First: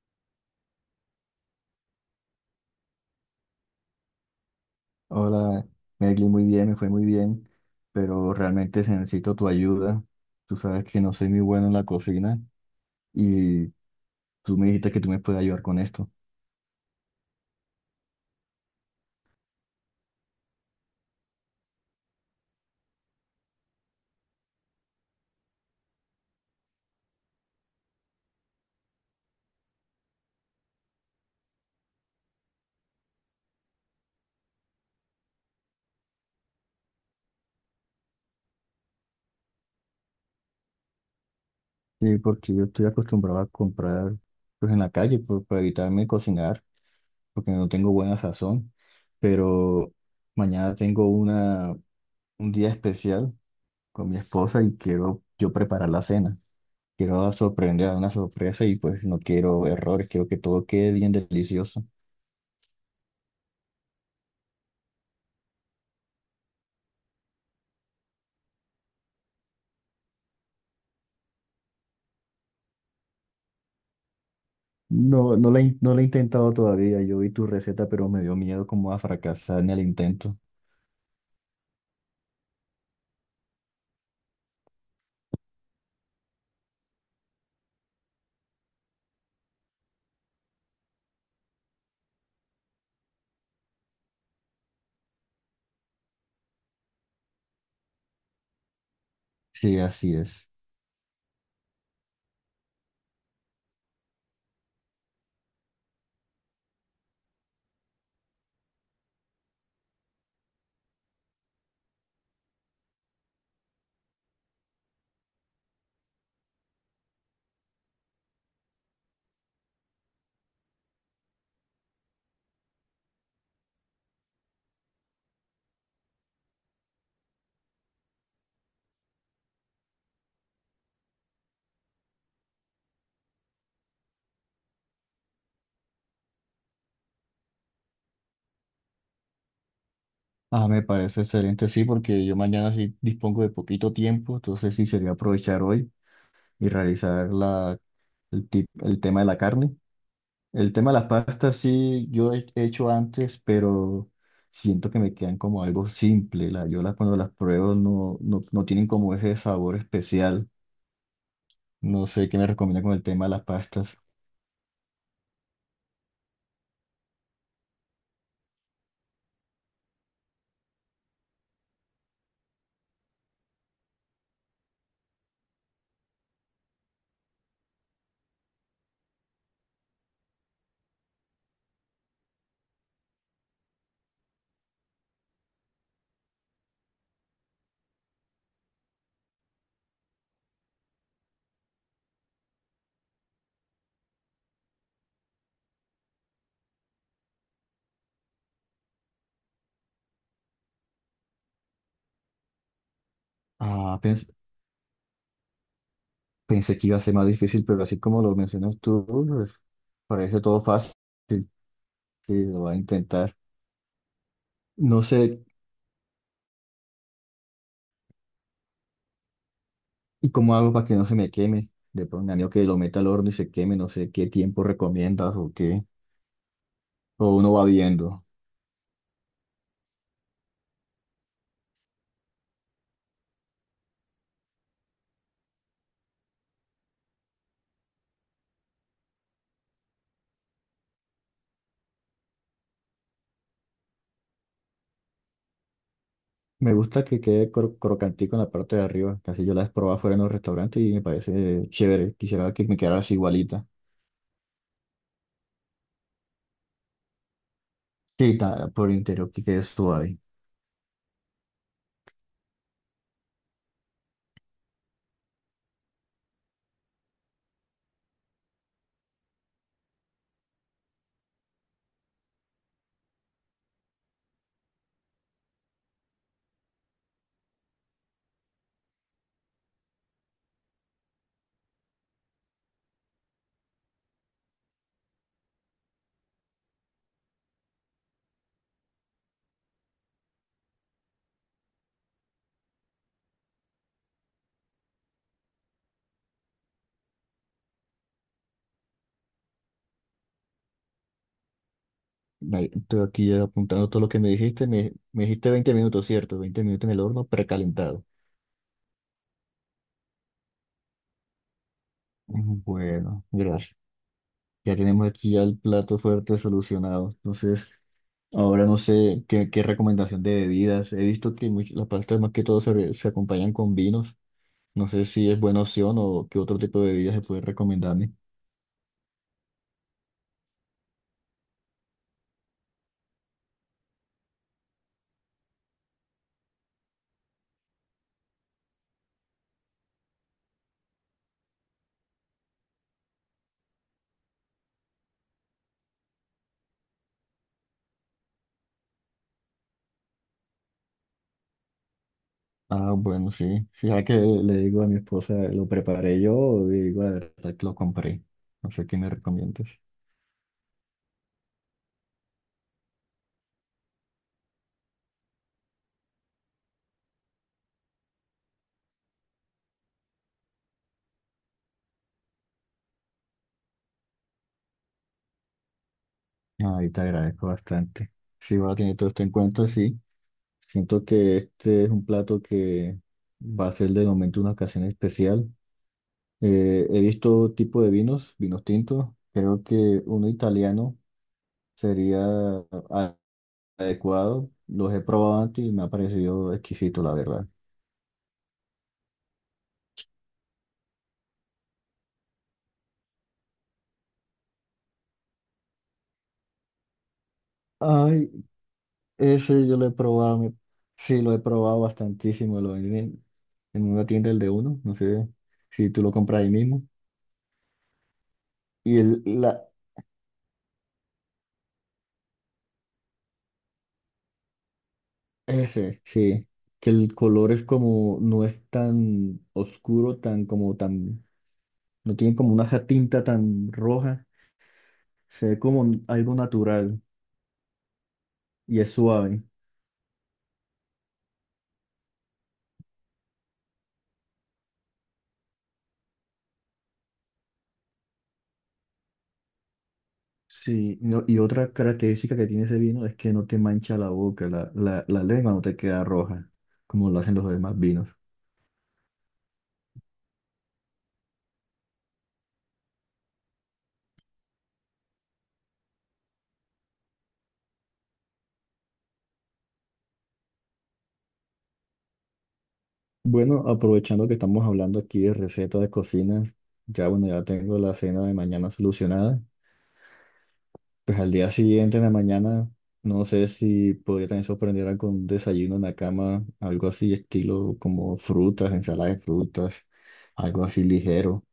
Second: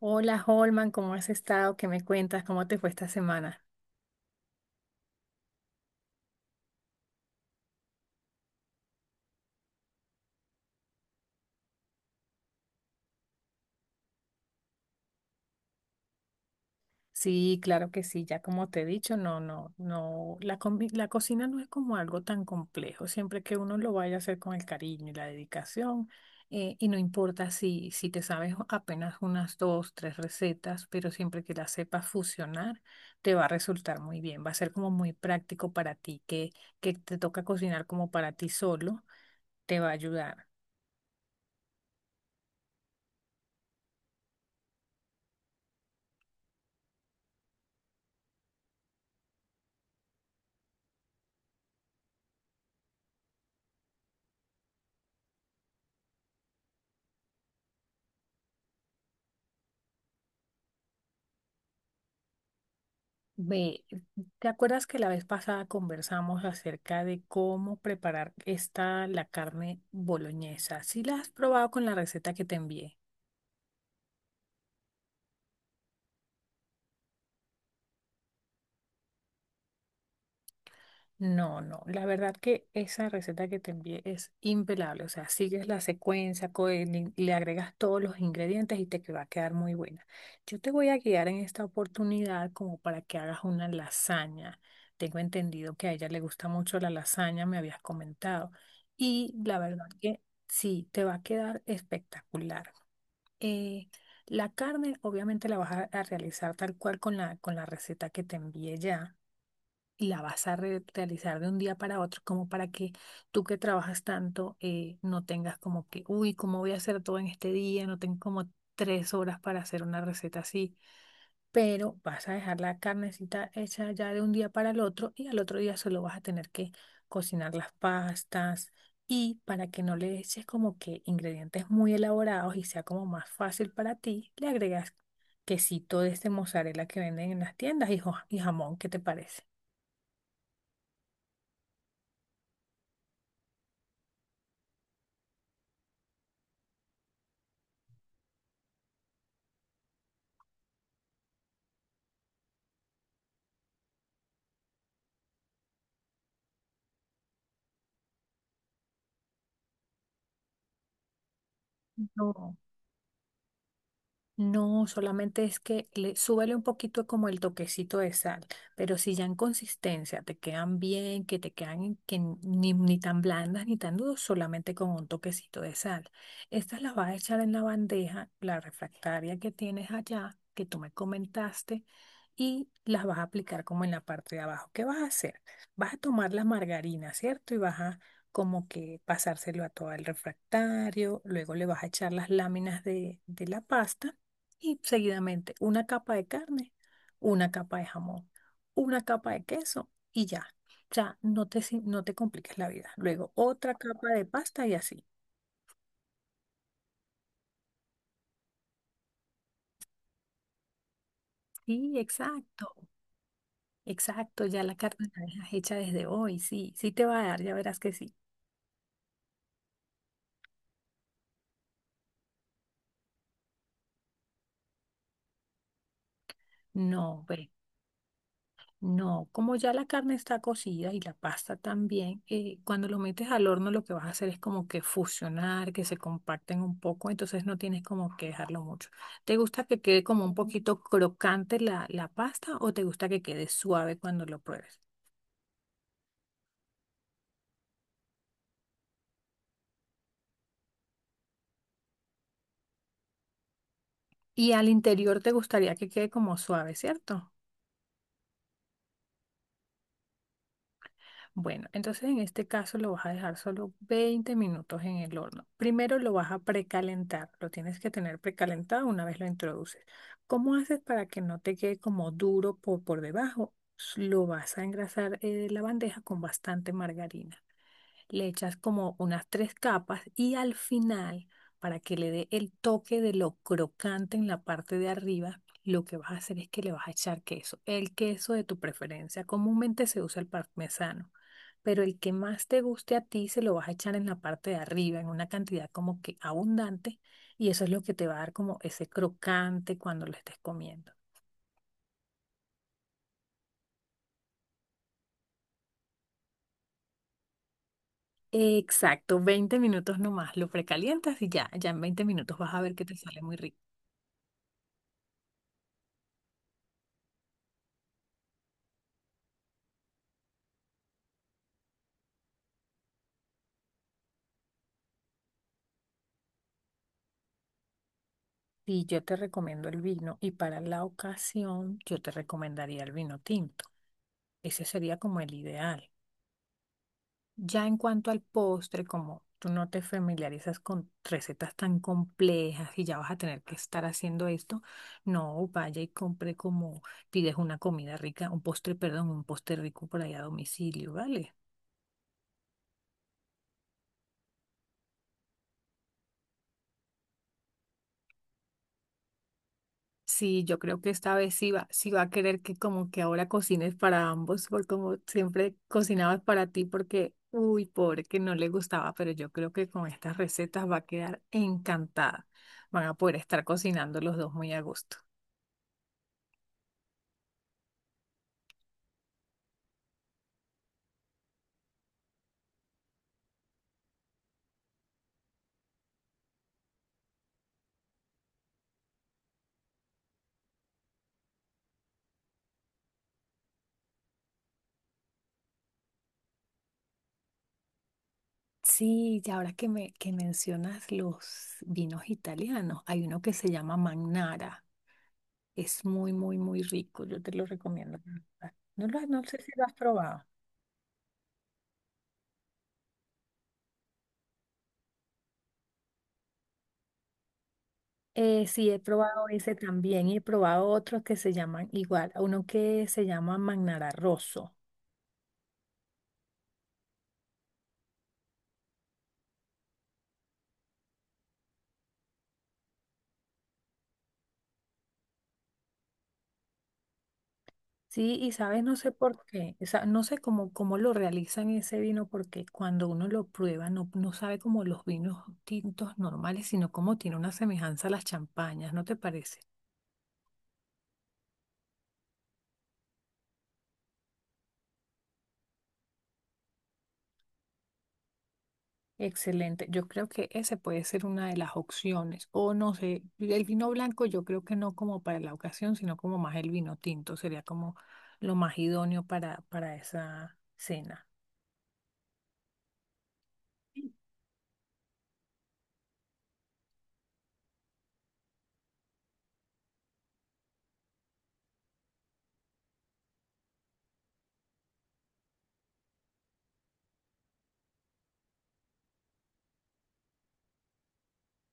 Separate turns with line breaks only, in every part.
Hola Holman, ¿cómo has estado? ¿Qué me cuentas? ¿Cómo te fue esta semana?
Hola, Egli, muy bien, me fue muy bien, pero realmente necesito tu ayuda. Tú sabes que no soy muy bueno en la cocina y tú me dijiste que tú me puedes ayudar con esto.
Sí, claro que sí, ya como te he dicho, no, no, no, la cocina no es como algo tan complejo, siempre que uno lo vaya a hacer con el cariño y la dedicación, y no importa si te sabes apenas unas dos, tres recetas, pero siempre que las sepas fusionar, te va a resultar muy bien, va a ser como muy práctico para ti, que te toca cocinar como para ti solo, te va a ayudar.
Sí, porque yo estoy acostumbrado a comprar pues en la calle para evitarme cocinar, porque no tengo buena sazón, pero mañana tengo un día especial con mi esposa y quiero yo preparar la cena. Quiero sorprender a una sorpresa y pues no quiero errores, quiero que todo quede bien delicioso.
Ve, ¿te acuerdas que la vez pasada conversamos acerca de cómo preparar la carne boloñesa? ¿Sí la has probado con la receta que te envié?
No, no la he intentado todavía. Yo vi tu receta, pero me dio miedo como a fracasar en el intento.
No, no, la verdad que esa receta que te envié es impelable, o sea, sigues la secuencia, y le agregas todos los ingredientes y va a quedar muy buena. Yo te voy a guiar en esta oportunidad como para que hagas una lasaña. Tengo entendido que a ella le gusta mucho la lasaña, me habías comentado. Y la
Sí,
verdad
así
que
es.
sí, te va a quedar espectacular. Eh, la carne obviamente la vas a realizar tal cual con la receta que te envié, ya la vas a realizar de un día para otro, como para que tú que trabajas tanto no tengas como que, uy, ¿cómo voy a hacer todo en este día? No tengo como 3 horas para hacer una receta así, pero vas a dejar la carnecita hecha ya de un día para el otro y al otro día solo vas a tener que cocinar las pastas. Y para que no le eches como que ingredientes muy elaborados y sea como más fácil para ti, le agregas quesito de este mozzarella que venden en las tiendas y, y jamón, ¿qué te parece?
Ah, me parece excelente, sí, porque yo mañana sí dispongo de poquito tiempo, entonces sí sería aprovechar hoy y realizar el tema de la carne. El tema de las pastas sí yo he hecho antes, pero siento que me quedan como algo simple. La, yo las Cuando las pruebo no tienen como ese sabor especial. No sé qué me
No.
recomienda con el tema de las pastas.
No, solamente es que le súbele un poquito como el toquecito de sal, pero si ya en consistencia te quedan bien, que te quedan que ni, ni tan blandas ni tan duras, solamente con un toquecito de sal. Estas las vas a echar en la bandeja, la refractaria que tienes allá, que tú me comentaste, y las vas a aplicar como en la parte de abajo. ¿Qué vas a hacer? Vas a tomar la margarina, ¿cierto? Y vas a como que pasárselo a todo el refractario, luego le vas a echar las láminas de la pasta y seguidamente una capa de carne, una capa de jamón, una capa de queso y ya. O sea, no te, no te compliques la vida. Luego otra
Ah,
capa de
pens-
pasta y así.
Pensé que iba a ser más difícil, pero así como lo mencionas tú, pues, parece todo fácil,
Sí,
que lo
exacto,
va a intentar.
exacto. Ya la
No
carne la
sé,
dejas hecha desde hoy. Sí, sí te va a dar, ya verás que sí.
¿y cómo hago para que no se me queme? De pronto, anillo que lo meta al horno y se queme, no sé qué tiempo recomiendas o qué,
No,
o
ve.
uno va viendo.
No, como ya la carne está cocida y la pasta también, cuando lo metes al horno lo que vas a hacer es como que fusionar, que se comparten un poco, entonces no tienes como que dejarlo mucho. ¿Te gusta que quede como un poquito crocante la pasta o te gusta que quede suave cuando lo pruebes?
Me gusta que quede crocantico en la parte de arriba, casi yo la he probado fuera en los restaurantes y me parece chévere. Quisiera que me quedara así igualita.
Y al interior te gustaría que quede como suave, ¿cierto?
Sí, por interior que quede suave.
Bueno, entonces en este caso lo vas a dejar solo 20 minutos en el horno. Primero lo vas a precalentar, lo tienes que tener precalentado una vez lo introduces. ¿Cómo haces para que no te quede como duro por debajo? Lo vas a engrasar la bandeja con bastante margarina, le echas como unas tres capas y al final, para que le dé el toque de lo crocante en la parte de arriba, lo que vas a hacer es que le vas a echar queso, el queso de tu preferencia. Comúnmente se usa el parmesano, pero el que más te guste a ti se lo vas a echar en la parte de arriba, en una cantidad como que abundante, y eso es lo que te va a dar como ese crocante cuando lo estés comiendo.
Ahí, estoy aquí apuntando todo lo que me dijiste. Me dijiste 20 minutos, ¿cierto? 20 minutos en el horno precalentado.
Exacto, 20 minutos nomás, lo precalientas y ya, ya en 20 minutos vas a ver que te sale
Bueno,
muy rico.
gracias. Ya tenemos aquí ya el plato fuerte solucionado. Entonces, ahora no sé qué, qué recomendación de bebidas. He visto que las pastas más que todo se acompañan con vinos. No sé si es buena opción o qué otro tipo de bebidas se puede recomendarme.
Y yo te recomiendo el vino y para la ocasión yo te recomendaría el vino tinto. Ese sería como el ideal. Ya en cuanto al postre, como tú no te familiarizas con recetas tan complejas y ya vas a tener que estar haciendo esto, no vaya y compre como pides una comida rica, un postre, perdón, un postre rico por allá a domicilio, ¿vale?
Ah, bueno, sí. Sí, ya que le digo a mi esposa, lo preparé yo o le digo la verdad que lo compré. No sé qué me recomiendas.
Sí, yo creo que esta vez sí va a querer que como que ahora cocines para ambos, porque como siempre cocinabas para ti, porque, uy, pobre, que no le gustaba, pero yo creo que con estas recetas va a quedar encantada. Van a poder estar cocinando los dos muy a gusto.
Ahí te agradezco bastante. Sí, voy a tener todo esto en cuenta, sí. Siento que este es un plato que va a ser de momento una ocasión especial. He visto tipo de vinos, vinos tintos. Creo que uno italiano sería a- adecuado. Los he probado antes y me ha parecido exquisito, la verdad.
Sí, y ahora que me que mencionas los vinos italianos, hay uno que se llama Magnara. Es muy, muy, muy rico. Yo te lo recomiendo.
Ay,
No sé si lo
ese
has
yo lo he
probado.
probado. Sí, lo he probado bastantísimo. Lo venden en una tienda, el de uno. No sé si tú lo compras ahí mismo.
Sí, he
Y el,
probado ese también y he probado otros que se llaman igual, uno que se llama Magnara Rosso.
Ese, sí. Que el color es como, no es tan oscuro, tan como tan, no tiene como una tinta tan roja. Se ve como algo natural
Sí, y sabes, no
y
sé
es
por
suave.
qué, o sea, no sé cómo lo realizan ese vino, porque cuando uno lo prueba no sabe como los vinos tintos normales, sino como tiene una semejanza a las champañas, ¿no te parece?
Sí, y otra característica que tiene ese vino es que no te mancha la boca, la lengua no te queda roja, como lo hacen los demás vinos.
Excelente. Yo creo que ese puede ser una de las opciones. O no sé, el vino blanco yo creo que no como para la ocasión, sino como más el vino tinto. Sería como lo más idóneo para esa cena.
Bueno, aprovechando que estamos hablando aquí de recetas de cocina, ya bueno, ya tengo la cena de mañana solucionada. Pues al día siguiente, en la mañana, no sé si podría también sorprenderla con un desayuno en la cama, algo así, estilo como frutas, ensalada de frutas, algo así ligero.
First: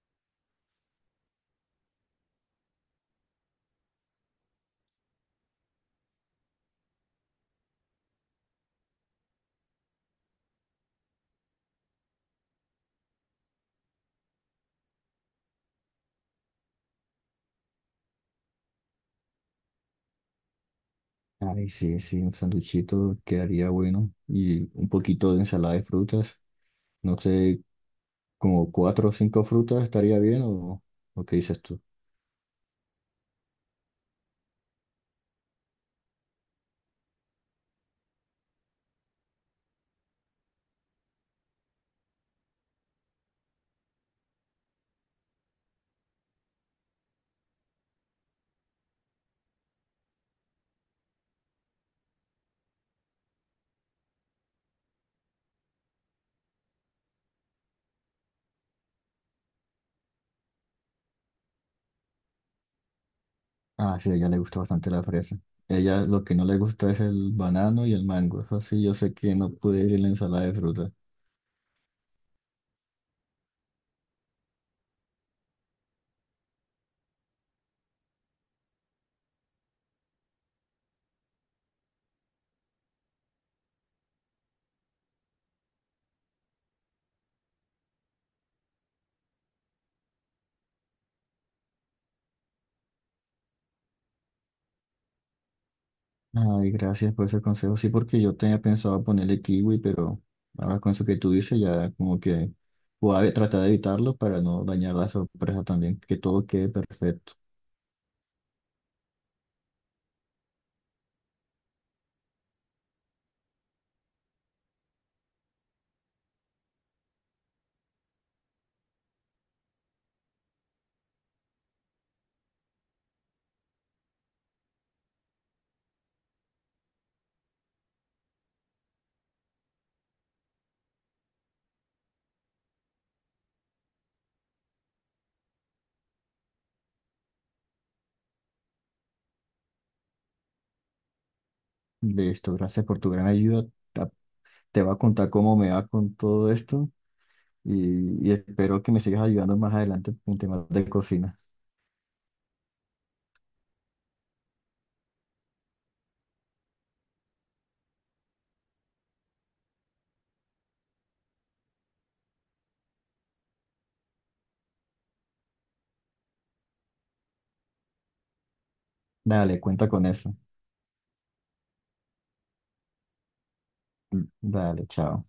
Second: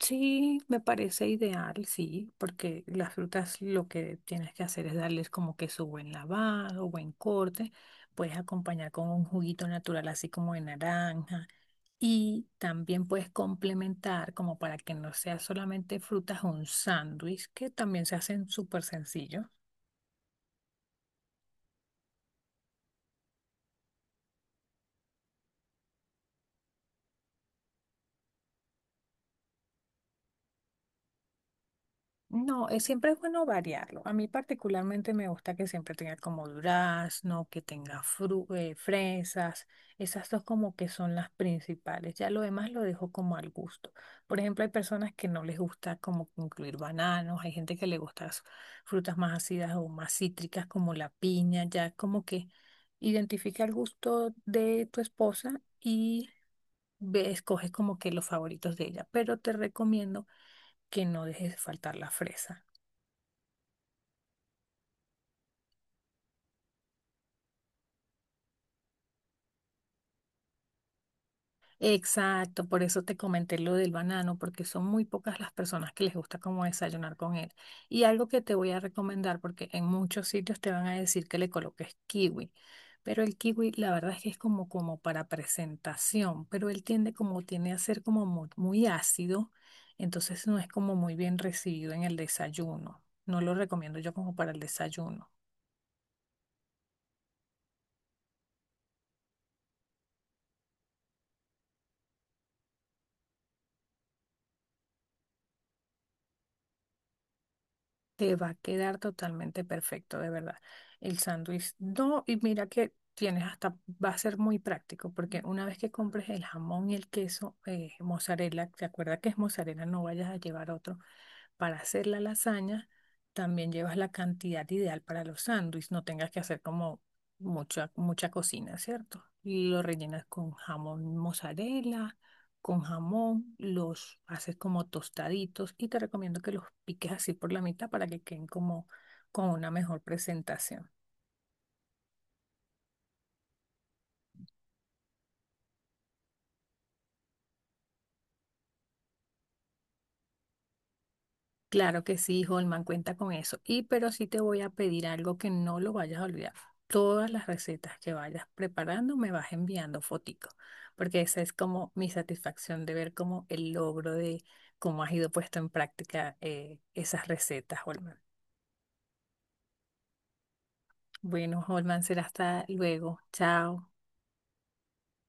Sí, me parece ideal, sí, porque las frutas lo que tienes que hacer es darles como que su buen lavado, buen corte. Puedes acompañar con un juguito natural así como de naranja. Y también puedes complementar, como para que no sea solamente frutas, un sándwich, que también se hacen súper sencillo.
Ay, sí, sí, un sanduchito quedaría bueno y un poquito de ensalada de frutas. No sé, como cuatro o cinco frutas estaría bien o qué dices tú.
No, siempre es bueno variarlo. A mí particularmente me gusta que siempre tenga como durazno, que tenga fresas. Esas dos como que son las principales. Ya lo demás lo dejo como al gusto. Por ejemplo, hay personas que no les gusta como incluir bananos, hay gente que le gusta frutas más ácidas o más cítricas como la piña. Ya como que identifica el gusto de tu esposa y escoges como que los favoritos de ella. Pero te recomiendo que no dejes faltar la fresa.
Ah, sí, a ella le gusta bastante la fresa. Ella lo que no le gusta es el banano y el mango. Eso sí, yo sé que no puede ir en la ensalada de frutas.
Exacto, por eso te comenté lo del banano, porque son muy pocas las personas que les gusta como desayunar con él. Y algo que te voy a recomendar, porque en muchos sitios te van a decir que le coloques kiwi, pero el kiwi la verdad es que es como, como para presentación, pero él tiende como tiene a ser como muy, muy ácido, entonces no es como muy bien recibido en el desayuno. No lo recomiendo yo como para el desayuno.
Ay, gracias por ese consejo. Sí, porque yo tenía pensado ponerle kiwi, pero ahora con eso que tú dices, ya como que voy a tratar de evitarlo para no dañar la sorpresa también, que todo quede perfecto.
Te va a quedar totalmente perfecto, de verdad. El sándwich, no, y mira que tienes hasta, va a ser muy práctico, porque una vez que compres el jamón y el queso, mozzarella, te acuerdas que es mozzarella, no vayas a llevar otro. Para hacer la lasaña, también llevas la cantidad ideal para los sándwiches, no tengas que hacer como mucha, mucha cocina, ¿cierto? Y lo rellenas con jamón mozzarella con jamón, los haces como tostaditos y te recomiendo que los piques así por la mitad para que queden como con una mejor presentación.
Listo, gracias por tu gran ayuda. Ta- Te voy a contar cómo me va con todo esto y espero que me sigas ayudando más adelante con temas de cocina.
Claro que sí, Holman, cuenta con eso. Y pero sí te voy a pedir algo que no lo vayas a olvidar. Todas las recetas que vayas preparando me vas enviando fotico, porque esa es como mi satisfacción de ver como el logro de cómo has ido puesto en práctica esas recetas, Holman.
Dale, cuenta con eso.
Bueno, Holman, será hasta luego. Chao.
Mm, dale, chao.